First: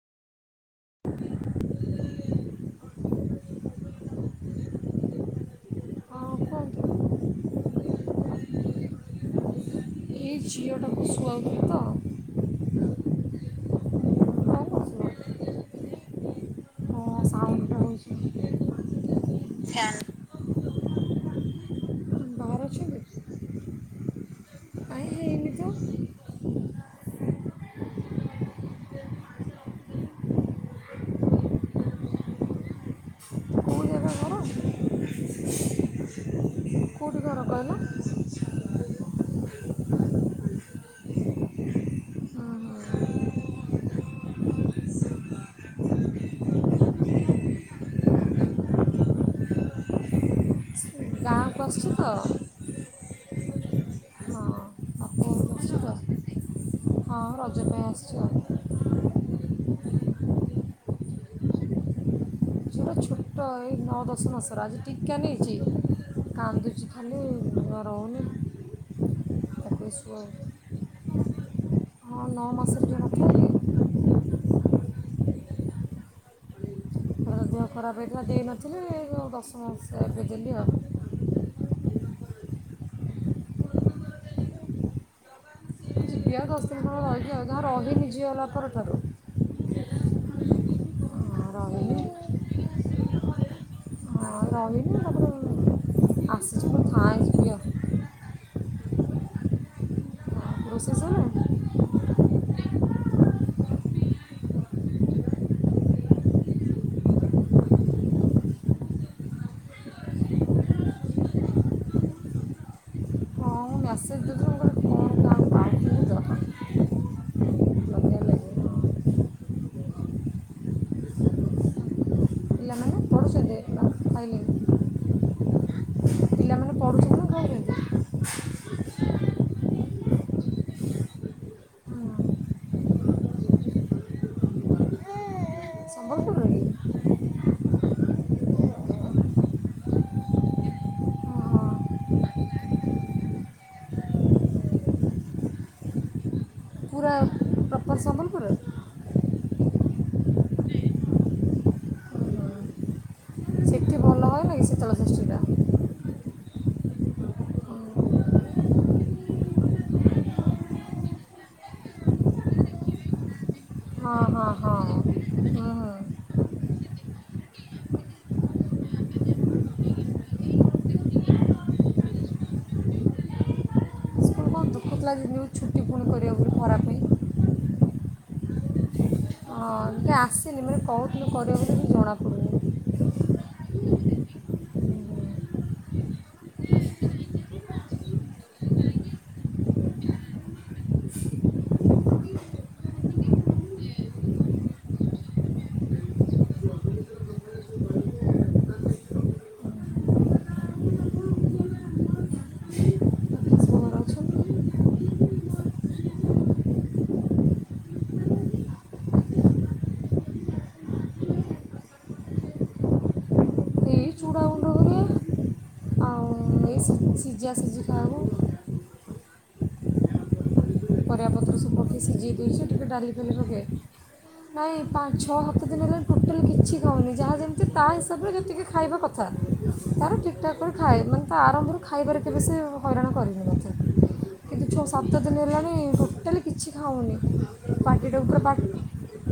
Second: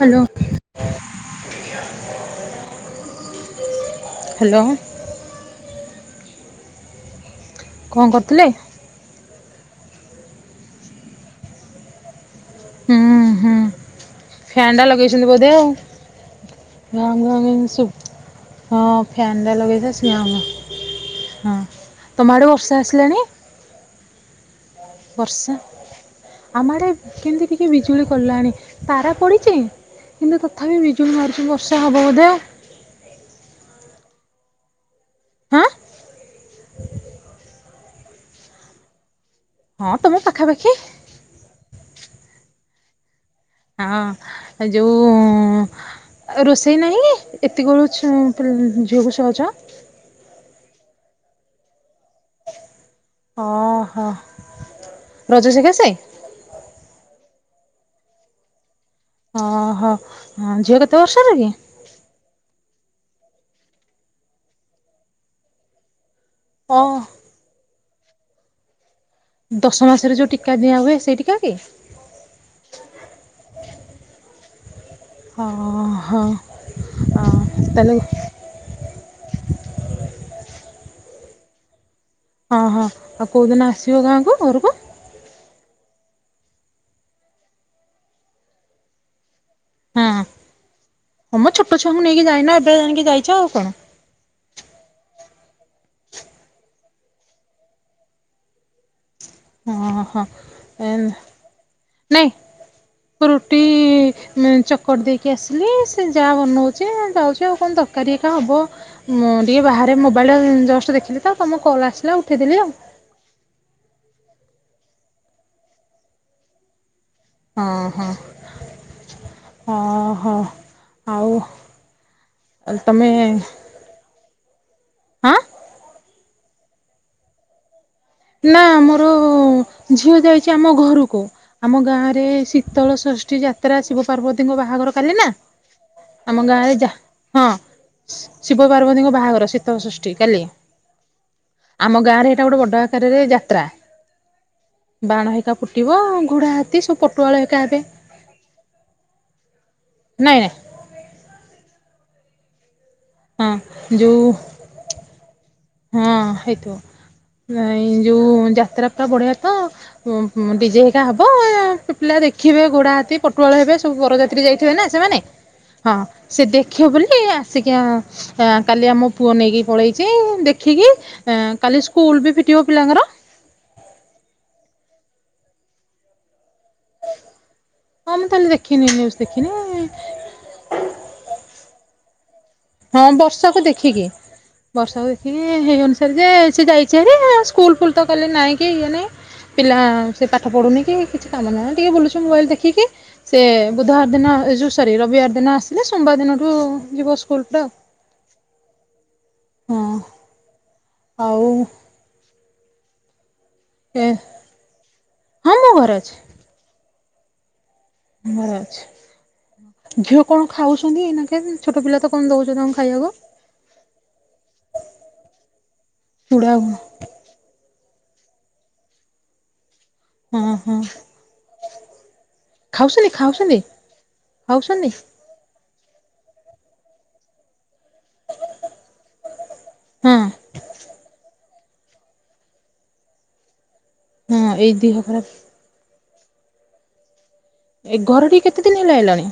Hello ? Hello ହଁ କୁହନ୍ତୁ କଣ କରୁଥିଲେ? ଏଇ ଝିଅଟାକୁ ଶୁଆଉ ଥିଲି ତ- ହୁଁ ହୁଁ କଣ ପ୍ୟାନ ଟା ଲଗେଇଛନ୍ତି କରୁଥିଲ ବୋଧେ ଆଉ- ଫ୍ୟାନ ଲଗେଇ ଶୋଉ। ? ହଁ ଫ୍ୟାନ ଟା ଲଗେଇଥା ସ ହଁ ତମ ଆଡେ ବାହାରେ ବର୍ଷା ଆସିଲାଣି? ଅଛନ୍ତି କାଇଁ ହେଇନି ବର୍ଷା ତ ଆମଆଡ଼େ କେମିତି ଟିକେ ବିଜୁଳି କଲାଣି ତାରା ପଡିଚି। କିନ୍ତୁ ତଥାପି ବିଜୁଲି ମାରୁଛି ବର୍ଷା ହବ ବୋଧେ ଆଉ। କେଉଁ ଜାଗା ହାଁ କୁଉଠି ଘର କହିଲ? ହଁ ତମ ପାଖାପାଖି। ହଁ ହଁ ଏ ଯୋଉ ଆ ରୋଷେଇ ନାହିଁ କି ଏତିକୁଲୁ ଛୁ ପି ଝିଅକୁ ଶୁଆଉଛ? ଗାଁ କୁ ଆସିଛୁ ତ। ଓହୋ ବାପ ଘରକୁ ରଜ ଆସିଛି ସଖାସେ? ତ ହଁ ରଜ ପାଇଁ ଆସି ଚ ଓହୋ ଝିଅ କେତେ ବର୍ଷର କି? ତ ଏଇ ନଅ ଦଶମାସ ର ଆଜି ଟୀକା ନେଇଛି। ଓ କାନ୍ଦୁଛି ଖାଲି ରହୁନି। ତାକୁ ଦଶ ମାସରେ ଶୁଆଉ ଯୋଉ ଟୀକା ଦିଆ ହୁଏ ସେଇ ଟୀକା କି? ହଁ ନଅ ମାସରେ ଯୋଉଁ ନଥାଏ? ହ ହଁ ହ ମୋର ହ। ଦେହ ଖରାପ ହେଇଥିଲା ଦେଇନଥିଲିଏଇ ଯୋଉଁ ଦଶ ମାସ ଏବେ ଦେଲି ଆଉ। ହଁ ହଁ ଆଉ କୋଉ ଦିନ ଆସିବ ଗାଁକୁ ଘରକୁ? ଦେଖିବା ଦଶ ଦିନ ରହିଯିବ ଜମା ରହିନୀ ଝିଅ ହେଲା ପରଠାରୁ। ହଁ ଅଁ, ହମ ଛୋଟ ରହିନି ଛୁଆଙ୍କୁ ନେଇକି ଯାଇନା ଏବେ ଜାଣିକି ଯାଇଛ ଆଉ କଣ? ହ [unintelligible] [unintelligible] ଓଁ ହୋ ଆଉ ଏ ରୋଷେଇ ସରିଲାଣି ନାଇଁ ରୁଟି ଉଁ ଚକଟି ଦେଇକି ଆସିଲି ସେ ଯା ବନଉଛି ଯାଉଛି ଆଉ କଣ ଦରକାରୀ ହେକା ହବ। ମୁଁ ଟିକେ ବାହାରେ ମୋବାଇଲି ଜଷ୍ଟ ଦେଖିଲି ତ ତମ କଲ୍ ଆସିଲା ଉଠେଇଦେଲି ଆଉ। ହଁ ମେସେଜ୍ ଦେଇଥିଲ ମୁଁ କହିନି କଣ କ ଆଉ [inaudible] ହଁ ହଁ। ଲାଗି ହଁ ହୋ ଆଉ ପିଲାମାନେ ତମେ ପଢ଼ୁଛନ୍ତି ଖାଇଲେଣି ହଁ ପିଲାମାନେ ପଢୁଛନ୍ତି ନା ଖାଇଲେଣି? ନା ମୋର ଝିଅ ଯାଇଛି ଆମ ଘରକୁ। ଆମ ଗାଁ ରେ ଶୀତଳ ଷଷ୍ଠୀ ଯାତ୍ରା ଶିବ ପାର୍ବତୀଙ୍କ ବାହାଘର କାଲି ନା? ଆମ ସମ୍ବଲପୁରରେ ଗାଁ କି ରେ ଯା ହଁ। ଶିବ ପାର୍ବତୀଙ୍କ ବାହାଘର ଶୀତ ଷଷ୍ଠୀ କାଲି ହଁ ଆମ ଗାଁ ରେ ଏଇଟା ଗୋଟେ ବଡ ଆ ଆକାରରେ ଯାତ୍ରା। ବାଣ ହେକା ଫୁଟିବ ଘୋଡ଼ା ହାତୀ ସବୁ ପୁରା ପଟୁଆଳ ହେକା ହେବେ। [unintelligible] ନାଇଁ ନାଇଁ। ହଁ ଯୋଉଁ ଏଇ ଶୀତଳ ଷଷ୍ଠି ଟା? ହଁ ହେଇତ ଏ ଯୋଉ ଯାତ୍ରାଟା ବଢିଆ ତ ଓ ହୋ ଡିଜେ ହେଇିକା ହବ ପିଲା ଦେଖିବେ ଗୋଡା ହାତୀ ପଟୁଆଳ ହେବେ ସବୁ ହଁ ବରଯାତ୍ରୀ ହଁ ଯାଇଥିବେ ହଁ ନା ସେମାନେ ହୁଁ ହୁଁ ହଁ ସେ ଦେଖିବ ବୋଲି ଆସିକି ଆ କାଲି ଆମ ପୁଅ ନେଇକି ପଳେଇଛି ଦେଖିକି କାଲି ସ୍କୁଲ ବି ଫିଟିବ ପିଲାଙ୍କର। ସ୍କୁଲକୁ ଦୁଃଖୁତ ଲାଗେ ଯଉଁ ଛୁଟି ପୁଣି କରିବାକୁ ଗଲେ ଖରା ପାଇଁ। ଆମେ ତାହେଲେ ଦେଖିନି ନ୍ୟୁଜ୍ ଦେଖିନି। ଏ ଆସିନି ମତେ କହୁଥିଲୁ କରିବା ବୋଲି ବି ଜଣା ପଡ଼ୁନି। ହଁ ବର୍ଷାକୁ ଦେଖିକି, ବର୍ଷାକୁ ଦେଖିବି ହେଇ ଅନୁସାରେ ଯେ ସେ ଯାଇଛି ହେଠି ସ୍କୁଲ ଫୁଲ ତ କଲେ ନାଇଁ କି ଇଏ ନାଇଁ। ପିଲା ସେ ପାଠ ପଢୁନି କି କିଛି କାମ ନାଁହି ଟିକେ ବୁଲୁଚଛି ମୋବାଇଲ ଦେଖିକି। ସେ ବୁଧବାର ଦିନ ଏ ଯୋଉ ସରି ରବିବାର ଦିନ ଆସିଲେ ସୋମବାର ଦିନଠୁ ଯିବ ସ୍କୁଲ ଟା। ହଁ, ହଉ? ସବୁ ଘରେ ଏ ଅଛନ୍ତି ହଁ ମୁଁ ଘରେ ଅଛି, ଘରେ ଅଛି। ଝିଅ କଣ ଖାଉଛନ୍ତି ଇନା କେନ ଛୋଟ ପିଲା ତ କଣ ଦଉଛ ତାଙ୍କ ଖାଇବାକୁ? ଏ ଚୁଡ଼ା ଗୁଣ୍ଡ। କରିବା ଚୁଡା ଆଉ ଏଇ ସି- ସିଝା ସିଝି ଖାଉ ହଁ ହଁ ପରିବାପତ୍ର ସବୁ ପକେଇ ସିଝେଇ ଦେଉଛି ଟିକେ ଖାଉଛନ୍ତି ଡାଲି ଫାଲି ଖାଉଛନ୍ତି ପକେଇ, ନାଇଁ ଖାଉଛନ୍ତି ପାଞ୍ଚ ଛଅ ସାତ ଦିନ ହେଲା ଟୋଟାଲ୍ କିଛି ଖାଉନି ଯାହା ଯେମ ସେ ତା ହିସାବରେ ଯେତିକି ଖାଇବା କଥା, ତାର ହଁ ଠିକ୍ ଠାକ୍ କରି ଖାଏ ମାନେ ତା ଆଗରୁ ଖାଇବାରେ କେବେ ସେ ହଇରାଣ କରିନି ହଁ କିନ୍ତୁ ଏଇ ଛଅ ଦିହ ସାତ ଖରାପ ଦିନ ହେଲାଣି ଟୋଟାଲି କିଛି ଖାଉନି। ଏ ପାଟିଟାକୁ ପୁରା ଘରଟି ପା କେତେ ଦିନ ହେଲା ଆଇଲଣି?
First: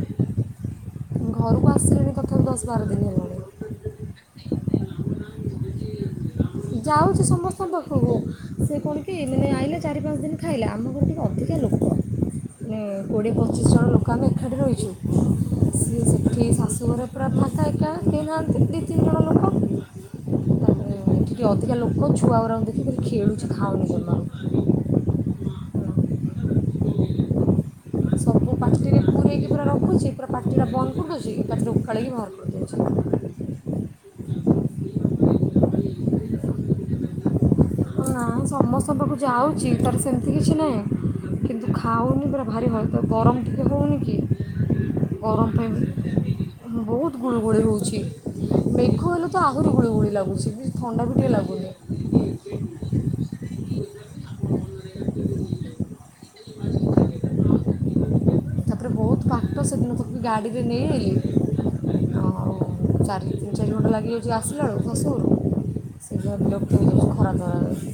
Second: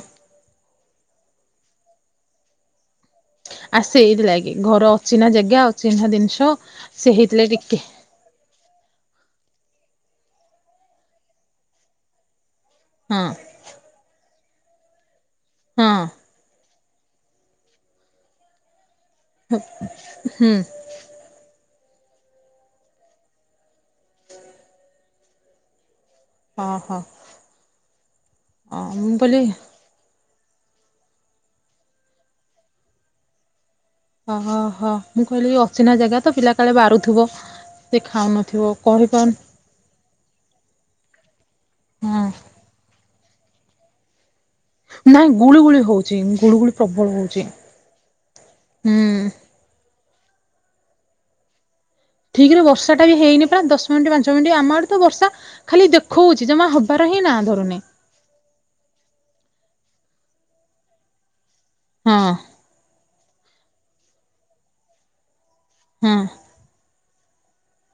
ଘରକୁ ଆସିଲେଣି ତଥାପି ଦଶ ବାର ଦିନ ହେଲାଣି। ଆ ସେଇଥିଲାଗି ଘର ଅଚିହ୍ନା, ଜାଗା ଅଚିହ୍ନା ଜିନିଷ। ସେ ଯାଉଛି ହେଇଥିଲେ ଟିକେ ସମସ୍ତଙ୍କ ପାଖକୁ, ସେ କଣ କି ମାନେ ଆଇଲା ଚାରି ପାଞ୍ଚ ଦିନ ଖାଇଲା, ଆମ ଘର ଟିକେ ଅଧିକା ଲୋକ। ମାନେ ହଁ କୋଡ଼ିଏ ପଚିଶ ଜଣ ଲୋକ ଆମେ ଏକାଠି ରହିଛୁ ହଁ ସିଏ ସେ ସେ ଶାଶୁ ଘର ପୁରା ଫାକା ଏକା କେହି ନାହାନ୍ତି, ଦୁଇ ତିନି ବଡ଼ ହଁ ହୁଁ ଟିକେ ଅଧିକା ଲୋକ ଛୁଆ ଗୁରାଙ୍କୁ ଦେଖିକରି ଖେଳୁଛି ଖାଉନି ଜମା। ହଁ ହଁ ଓମ ପୁରେଇକି ପୁରା ରଖୁଛି ପୁରା ପାଟିଟା ବନ୍ଦ କରିଦଉଛି ପାଟିରେ ଉଖାଲାଇ ବାହାର କରିଦଉଛି। ଓହୋ ମୁଁ କହିଲି ଅଚିହ୍ନା ଜାଗା ତ ପିଲା କାଳେ ବାରୁଥିବ, ସେ ନା ଖାଉନଥିବ। ସମସ୍ତଙ୍କ ପାଖକୁ କହିପାରୁନି ଯାଉଛି ତାର ସେମିତି କିଛି ନାହିଁ କିନ୍ତୁ ହଁ ଖାଉନି ପୁରା ଡାଲି ଭାତ। ଗରମ ଟିକଏ ହେଉନି କି, ହଁ ଗରମ ପାଇଁ ହ ବହୁତ ହଉଛି ଗୁଳୁଗୁଳି ହଉଛି ମେଘ ହୁଁ ହେଲେ ତ ଆହ ଗୁଳୁଗୁଳୁ ଗୁଳି ଲାଗୁଛି, ହୂମ ଥଣ୍ଡା ବି ଟିକିଏ ଲାଗୁନି। ଠିକ ରେ ବର୍ଷାଟା ବି ହେଇନି ପରା ଦଶ ମିନିଟ୍ ପାଞ୍ଚ ମିନିଟ ଆମ ଆଡେ ତ ବର୍ଷା ଖାଲି ଦେଖଉଛି ଜମା ହେବାର ହିଁ ନା ଧରୁନି। ତାପରେ ବହୁତ ପାଟ ସେଦିନକୁ ଗାଡ଼ିରେ ନେଇ ଗଲି, ହଁ ଚାରିରୁ ତିନି ଚାରି ଘଣ୍ଟା ଲାଗିଯାଉଛି ଆସିଲା ବେଳକୁ ଶାଶୁଘରକୁ ହଁ ସେ ଯଉଁ [inaudible] ପୁଣି ଯାଉଛି ଖରା ତରାରେ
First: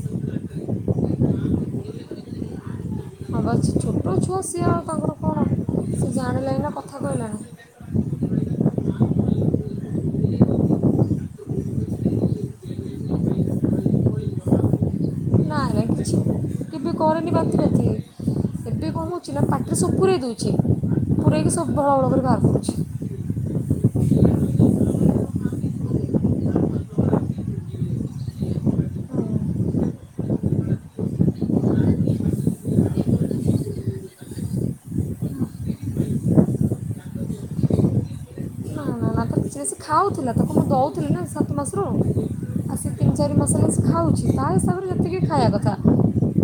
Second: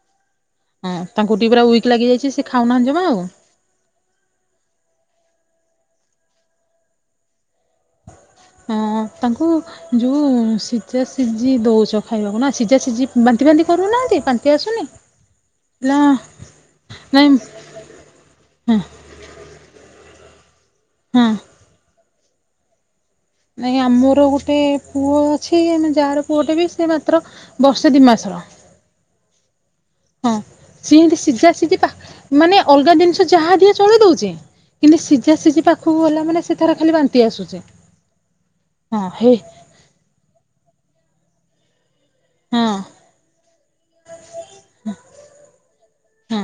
ହଁ ତାଙ୍କୁ ଟିକେ ପୁରା ୱିକ ଲାଗି ଯାଇଛି ସେ ଖାଉନାହାନ୍ତି ଜମା ଆଉ। ହଁ ଛୋଟ ଛୁଆ ସିଏ ଆଉ ତାଙ୍କର କଣ ସିଏ ଜାଣିଲାନି କଥା କହିଲାଣି। ହଁ, ତାଙ୍କୁ ଯୋଉ ସିଝା ସିଝି ଦଉଛ ଖାଇବାକୁ ନା, ସିଝା ସିଝି ବାନ୍ତି ଫାନ୍ତି କରୁନାହାନ୍ତି? ତୋ ଆସୁନି? ନା। କେବେ ନାଇଁ କରେନି ବାନ୍ତି ଫାନ୍ତି। ହଁ। କଣ କରୁଛି ନା ପାଟିରେ ସବୁ ପୁରେଇ ଦଉଚି ହଁ ପୁରେଇକି ସବୁ ଭଳ ଭଳ କରି ବାହାର କରୁଚି। ନାଇଁ ଆମର ଗୋଟେ ପୁଅ ଅଛି ଆମେ ଯା ର ପୁଅଟେ ବି ସେ ମାତ୍ର ବର୍ଷେ ଦି ମାସର। ହଁ ସିଏ ଇମ୍ତି ସିଝା ସିଝି ପା ମାନେ ଅଲଗା ଜିନିଷ ଯାହା ଦେଲେ ଚଳେଇ ଦଉଚି। କିନ୍ତୁ ସିଝା ସିଝି ପାଖକୁ ଗଲା ମାନେ ସେ ତାରଖାଲି ବାନ୍ତି ଆସୁଛି। ନା ହଁ ନା ନା ହେ ତା ସେ ଖାଉଥିଲା ତାକୁ ମୁଁ ଦେଉଥିଲି ନା ସାତମାସରୁ ହଁ ଆଉ ସେ ତିନି ଚାରି ମାସ ହେଲା ସେ ଖାଉଛି ତା ହିସାବରେ ଯେତିକି ଖାଇବା କଥା ହଁ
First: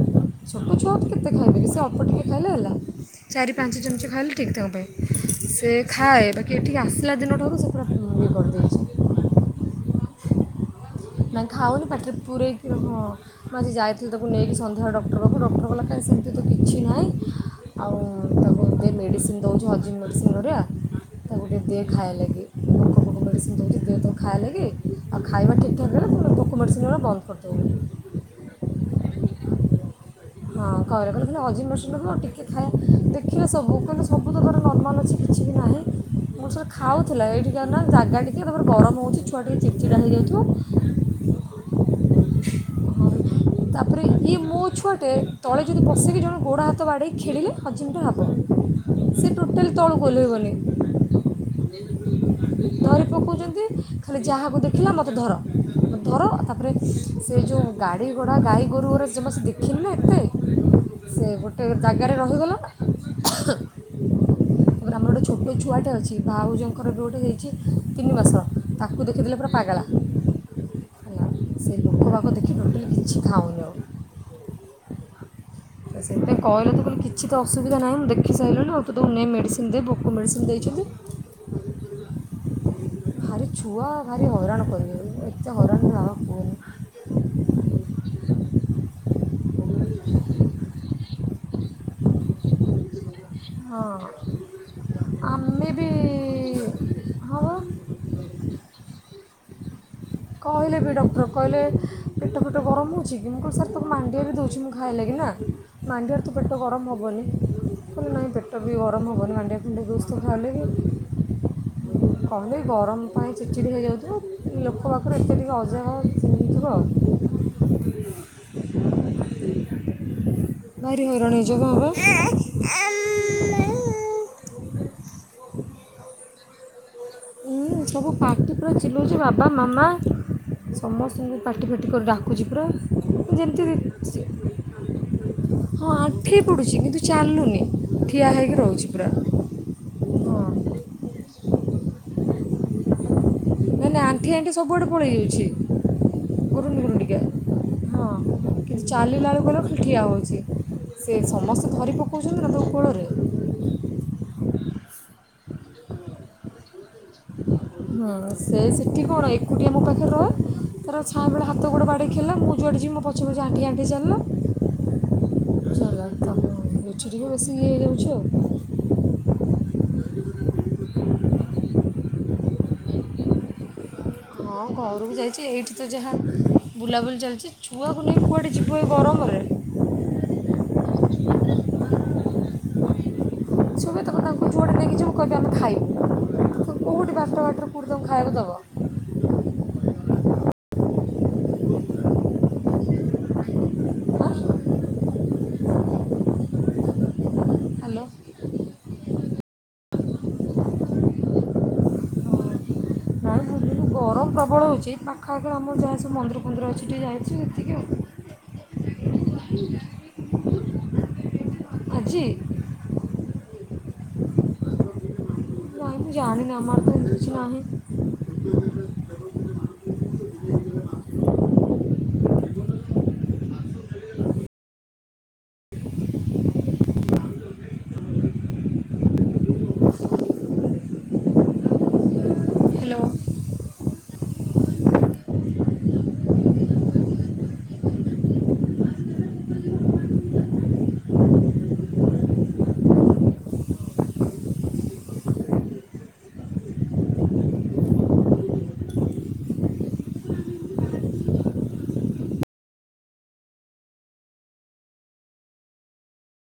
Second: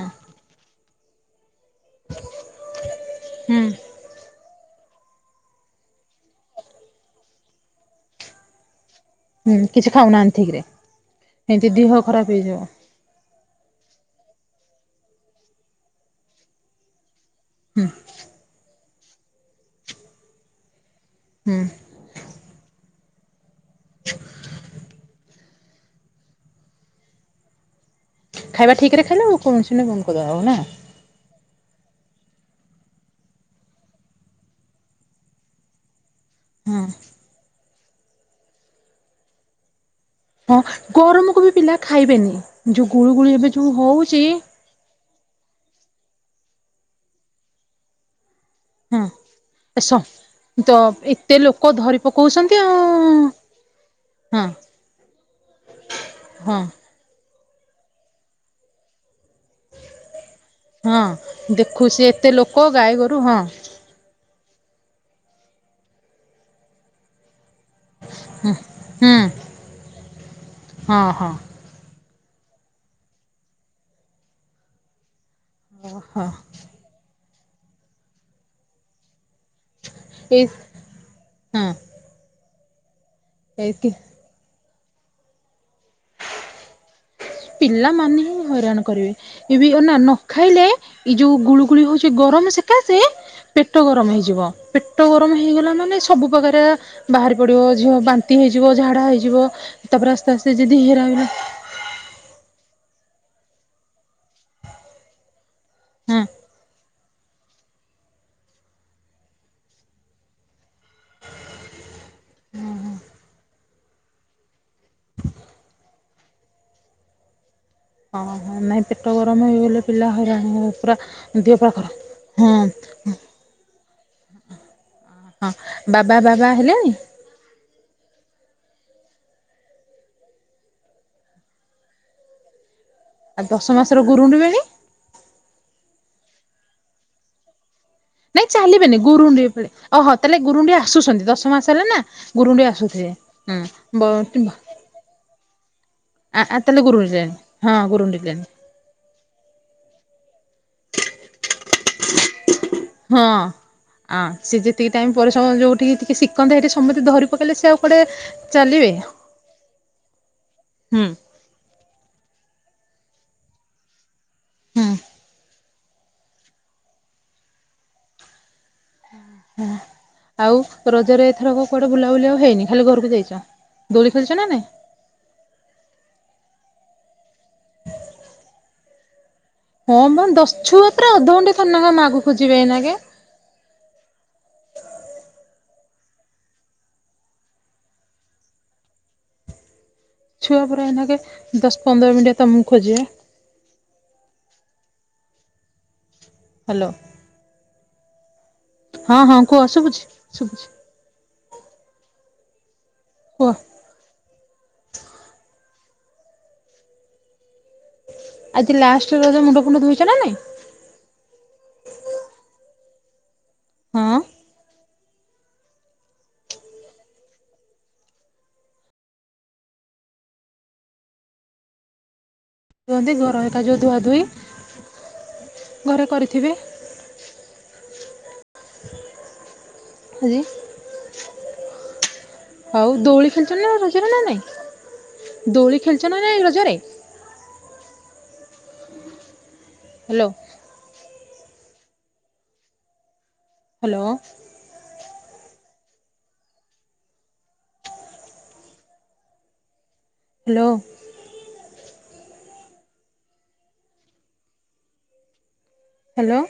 ଛୋଟ ଛୁଆ ଆଉ କେତେ ଖାଇବେ ସେ ଅଳ୍ପ ଟିକେ ଖାଇଲେ ହେଲା ଚାରି ହୁଁ ପାଞ୍ଚ ଚାମଚ ଖାଇଲେ ଠିକ୍ ତାଙ୍କ ପାଇଁ। ସେ ଖାଏ ବାକି ଏଠିକି ଆସିଲା ଦିନଠାରୁ ସେ ପୁରା ଇଏ କରିଦଉଚି। ହୁଁ, କିଛି ଖାଉନାହାନ୍ତି ଠିକ୍ ରେ। ନାଇଁ ଖାଉନି ପାଟିରେ ପୁରେଇକି ହଁ। ମୁଁ ଆଜି ଯାଇଥିଲି ତାକୁ ନେଇକି ସନ୍ଧ୍ୟାବେଳେ ଡକ୍ଟର ପାଖକୁ ଡକ୍ଟର କହିଲା କାଁଇ ସେମିତି ତ କିଛି ନାହିଁ। ହୁଁ ଆଉ ତାକୁ ଟିକେ ମେଡ଼ିସିନ ଦେଉଛି ହଜମ ମେଡ଼ିସିନ୍ ଘରିକା ତାକୁ ହୁଁ ଟିକେ ଦିଏ ଖାଇବାଲାଗି ଭୋକ ଫୋକ ମେଡ଼ିସିନ ଦେଉଛି ଦିଏ ତାକୁ ଖାଇବା ଲାଗି ଆଉ ଖାଇବା ଠିକ୍ [unintelligible] ବନ୍ଦ କର ଦେବେ। [inaudible] ଖାଇବା ଠିକ୍ ରେ ଖାଇଲେ, ଭୋକ ମେତିସିନ୍ ଟା ବନ୍ଦ କରିଦେବ ନା। [unintelligible] ସବୁ ତର ନର୍ମାଲ୍ ଅଛି କିଛି ବି ନାହିଁ [inaudible] ମୋ ସହିତ ହଁ ଖାଉଥିଲା ଏଇଠିକା ନା ଜାଗା ଟିକେ ତାପରେ ଗରମ ହଉଛି ଛୁଆ ଟିକେ ଚିଡ଼ଚିଡା ହେଇଯାଉଛି। ହଁ ଗରମକୁ ବି ପିଲା ଖାଇବେନି ଯୋଉ ଗୁଳୁ ଗୁଳି ଏବେ ଯୋଉ ହଉଚି। ଗୋଟେ ତଳେ ଯଦି ପଶିକି ଜଣେ ଗୋଡ଼ ହାତ ବାଡ଼େଇକି ଖେଳିଲେ ହଜିମ୍ଟା ହବ। ହଁ ସେ ଟୋଟାଲି ଆସ ତଳଳୁ ଓଲେହିବନି, ତ ଏତେ ଲୋକ ଧରି ପକଉଛନ୍ତି ଆଉ ଧରି ପକଉଚନ୍ତି। ଖାଲି ହଁ ଯାହାକୁ ଦେଖିଲା ମୋତେ ଧର ମତେ ଧର ହଁ ତାପରେ ସେ ଯୋଉ ଗାଡି ଘୋଡା ଗାଈ ଗୋରୁ ଗୁରାକ ଜମା ସେ ଦେଖିନିନା ଏତେ ସେ ହଁ ଗୋଟେ ଦେଖୁ ସେ ଜାଗାରେ ଏତେ ଲୋକ ରହିଗଲା ଗାଈ ନା। ଗୋରୁ ହଁ ତାପରେ ଆମର ଗୋଟେ ଛୋଟ ଛୁଆଟେ ଅଛି ବା ଭାଉଜଙ୍କର ବି ଗୋଟେ ହେଇଚି। ତିନି ହୁଁ ମାସର ତାକୁ ହୁଁ ଦେଖିଦେଲେ ପୁରା ପାଗାଳା। ହଁ ହଁ। ସେ ଲୋକ ବାକ ଦେଖି ଟୋଟାଲି କିଛି ଖାଉନି ଆଉ। ଓହୋ ସେଥିପାଇଁ କହିଲୁ କି କିଛି ତ ଅସୁବିଧା ନାହି ମୁଁ ଦେଖିସାରିଲିଣି ଆଉ ତୁ ତାକୁ ନେ ମେଡିସି ଦେ ଭୋକ ମେଡ଼ିସିନ୍ ଦେଇଛନ୍ତି। ହୁଁ। ଭାରି ଛୁଆ ଭାରି ହଇରାଣ କରିବେ ଏତେ ହଇରାଣ ବାବା କୁହନା। ପିଲାମାନେ ହିଁ ହଇରାଣ କରିବେ। ଏବେ ବି ଅନା ନ ଖାଇଲେ ଏଇ ଯୋଉ ଗୁଳୁ ଗୁଳି ହଉଛି ଗରମ ସେକାସେ ପେଟ ହଁ ଗରମ ହେଇଯିବ ପେଟ ଗରମ୍ ଆମେ ହେଇଗଲା ବି ମାନେ ସବୁ ପକାରିଆ ବାହାରି ହଁ ବା ପଡିବ ଝିଅ ବାନ୍ତି ହେଇଯିବ ଝାଡା ହେଇଯିବ ତାପରେ ଆସ୍ତେ ଆସ୍ତେ ଯଦି ହିରା ହେଇଗଲା ହୁଁ। ପେଟ ଫେଟ ଗରମ୍ ହଉଚି କି ମୁଁ କହିଲି ସାର୍ ତାକୁ ମାଣ୍ଡିଆ ବି ଦେଉଛି ମୁଁ ଖାଇବାଲାାଗି ନା। ମାାଣ୍ଡିଆରୁ ତ ପେଟ ଗରମ୍ ହବନି। କୁ ନାଇଁ ପେଟ ବି ଗରମ ହେବି ମାଣ୍ଡିଆ ଫାଣ୍ଡିଆ ବି ଦୋଉଚିତ ଖାଲି ବି [inaudible] ଖାଲି ଗରମ୍ ପାଇଁ ଚିଡ଼୍ ଚିଡ଼୍ ହେଇଯାଉଥିବ। ତାୋ ପାଖରୁ ଏତେ ଟିକିେ ଅଜାଣ ଚିହ୍ନିଥିବ [inaudible] ଓହୋ, ନାଇଁ ପେଟ ଗରମ ହେଇଗଲେ ପିଲା ହଇରାଣ ହେବେ। ଭାରି ହଇରାଣ ପୁରା ହେଇଛ ଦେହ କଣ ପା ଖ ବା ହୁଁ। ହଁ, ବାବା ବାବା ହେଲାଣି। ହୁଁ ସବୁ ପାଟି ପୁରା ଚିଲଉଚି ବାବା ମାମା। ସମସ୍ତଙ୍କୁ ପାଟି ଫାଟି କରି ଡାକୁଛି ପୁରା ଆଉ ଦଶ ଯେମ୍ତି ବି ମାସର ସେ ଗୁରୁଣ୍ଡିବେଣି ହଁ, ଆଣ୍ଠେଇ ପଡୁଚି କିନ୍ତୁ ଚାଲୁନି। ଠିଆ ନାଇଁ ହେଇକି ରହୁଛି ଚାଲିବେନି ପୁରା ଗୁରୁଣ୍ଡିବେ [unintelligible] ଓହୋ, ହଁ ତାହେଲେ ଗୁରୁଣ୍ଡି ଆସୁଛନ୍ତି ଦଶ ମାସ ହେଲା ନା ଗୁରୁଣ୍ଡି ଆସୁଥିବେ। ମାନେ ଆଣ୍ଠି ହୁଁ ଆଣ୍ଠି [unintelligible] ସବୁଆଡ଼େ ପଳେଇ ଯାଉଛି ଆ ଆଉ ତାହେଲେ ଗୁରୁଣ୍ଡିଲେଣି ହଁ ଗୁରୁଣ୍ଡିଲେଣି। ଚାଲିଲାଳୁକୁ କହିଲା କୁ ଖାଲି ଠିଆ ହେଉଚି, ସେ ସମସ୍ତେ ଧରି ପକାଉଚନ୍ତି ନା ତାକୁ କୋଳରେ। ହଁ ଅଁ ସେ ଯେତିକି ଟାଇମ୍ ପରିସମ ଯୋଉଠି କି ଟିକେ ସିକନ୍ତା ହେଠୀ ସମସ୍ତେ ଧରି ପକେଇଲେ ସେ ଆଉ କୁଆଡେ ହଁ ସେ ଚାଲିବେ ସେଠି କଣ ଏକୁଟିଆ ମୋ ପାଖରେ ରହେ, ତାର ହୁଁ ଛାଁ ବେଳେ ହାତ ଗୋଡେ ବାଡେଇ ଖେଳିଲା ମୁଁ ଯୁଆଡେ ଯିବି ମୋ ପଛେ ପଛେ ଆଣ୍ଠେଇ-ଆଣ୍ଠେଇ ଚାଲିଲା। ହୁଁ [inaudible] ହଁ ଆଉ ରଜରେ ଏଥରକ କୁଆଡେ ବୁଲାବୁଲି ଆଉ ହେଇନି, ଖାଲି ଘରୁକୁ ଯାଇଚ? ଦୋଳି ଖେଳିଚ ନା ନାଇଁ? ଆଉ ଘରକୁ ଯାଇଛି ଏଇଠି ତ ଯାହା ବୁଲାବୁଲି ଚାଲିଛି, ଛୁଆକୁ ନେଇ କୁଆଡ଼େ ଯିବୁ ଏ ଗରମରେ। ହଁ ମ ଦଶ ଛୁଆ ପା ଅଧଘଣ୍ଟେ ଥରେ ନେଖା ମାଆକୁ ଖୋଜିବେ ଏଇନା କେ। ଛୁଆ [unintelligible] ତାଙ୍କୁ ଯୁଆଡେ ନେଇକି କହିବେ ଆମେ ଖାଇବୁ। ତାଙ୍କୁ କୋଉଠି ବାଟ ଘାଟରେ କୋଉଠି ତାଙ୍କୁ ଖାଇବାକୁ ଦେବ। ଛୁଆ ପରା ଏଇନାକେ ଦଶ ପନ୍ଦର ମିନିଟ୍ ରେ ତମୁକୁ ଖୋଜିବେ। ହାଲୋ। ହ୍ୟାଲୋ ହଁ-ହଁ କୁହ ଶୁଭୁଛି-ଶୁଭୁଛି। କୁହ। ଗରମ୍ ପ୍ରବଳ ହଉଚି, ପାଖ ଆଖରେ ଆମର ଯାହା ସବୁ ମନ୍ଦିର ଫନ୍ଦିର ଅଛି ଟିକିଏ ଯାଇଚି। ଆଜି ଲାଷ୍ଟ ରଜ ମୁଣ୍ଡ ଫୁଣ୍ଡ ଧୋଇଚ ନା ନାଇଁ? ଆଜି? ହଁ। କାଇଁ ମୁଁ ଜାଣିନି ଆମ ଆଡେ ତ କିଛି ନାହିଁ। କୁହନ୍ତି ଘର ହେକା ଯୋଉ ଧୁଆ ଧୁଇ। ଘରେ କରିଥିବେ ଆଜି। ଆଉ ହ୍ୟାଲୋ ଦୋଳି ଖେଳିଚ ନା ରଜରେ ନା ନାଇଁ, ଦୋଳି ଖେଳିଚ ନା ନାଇଁ ରଜରେ? ହାଲୋ। ହାଲୋ। ହାଲୋ। ହାଲୋ।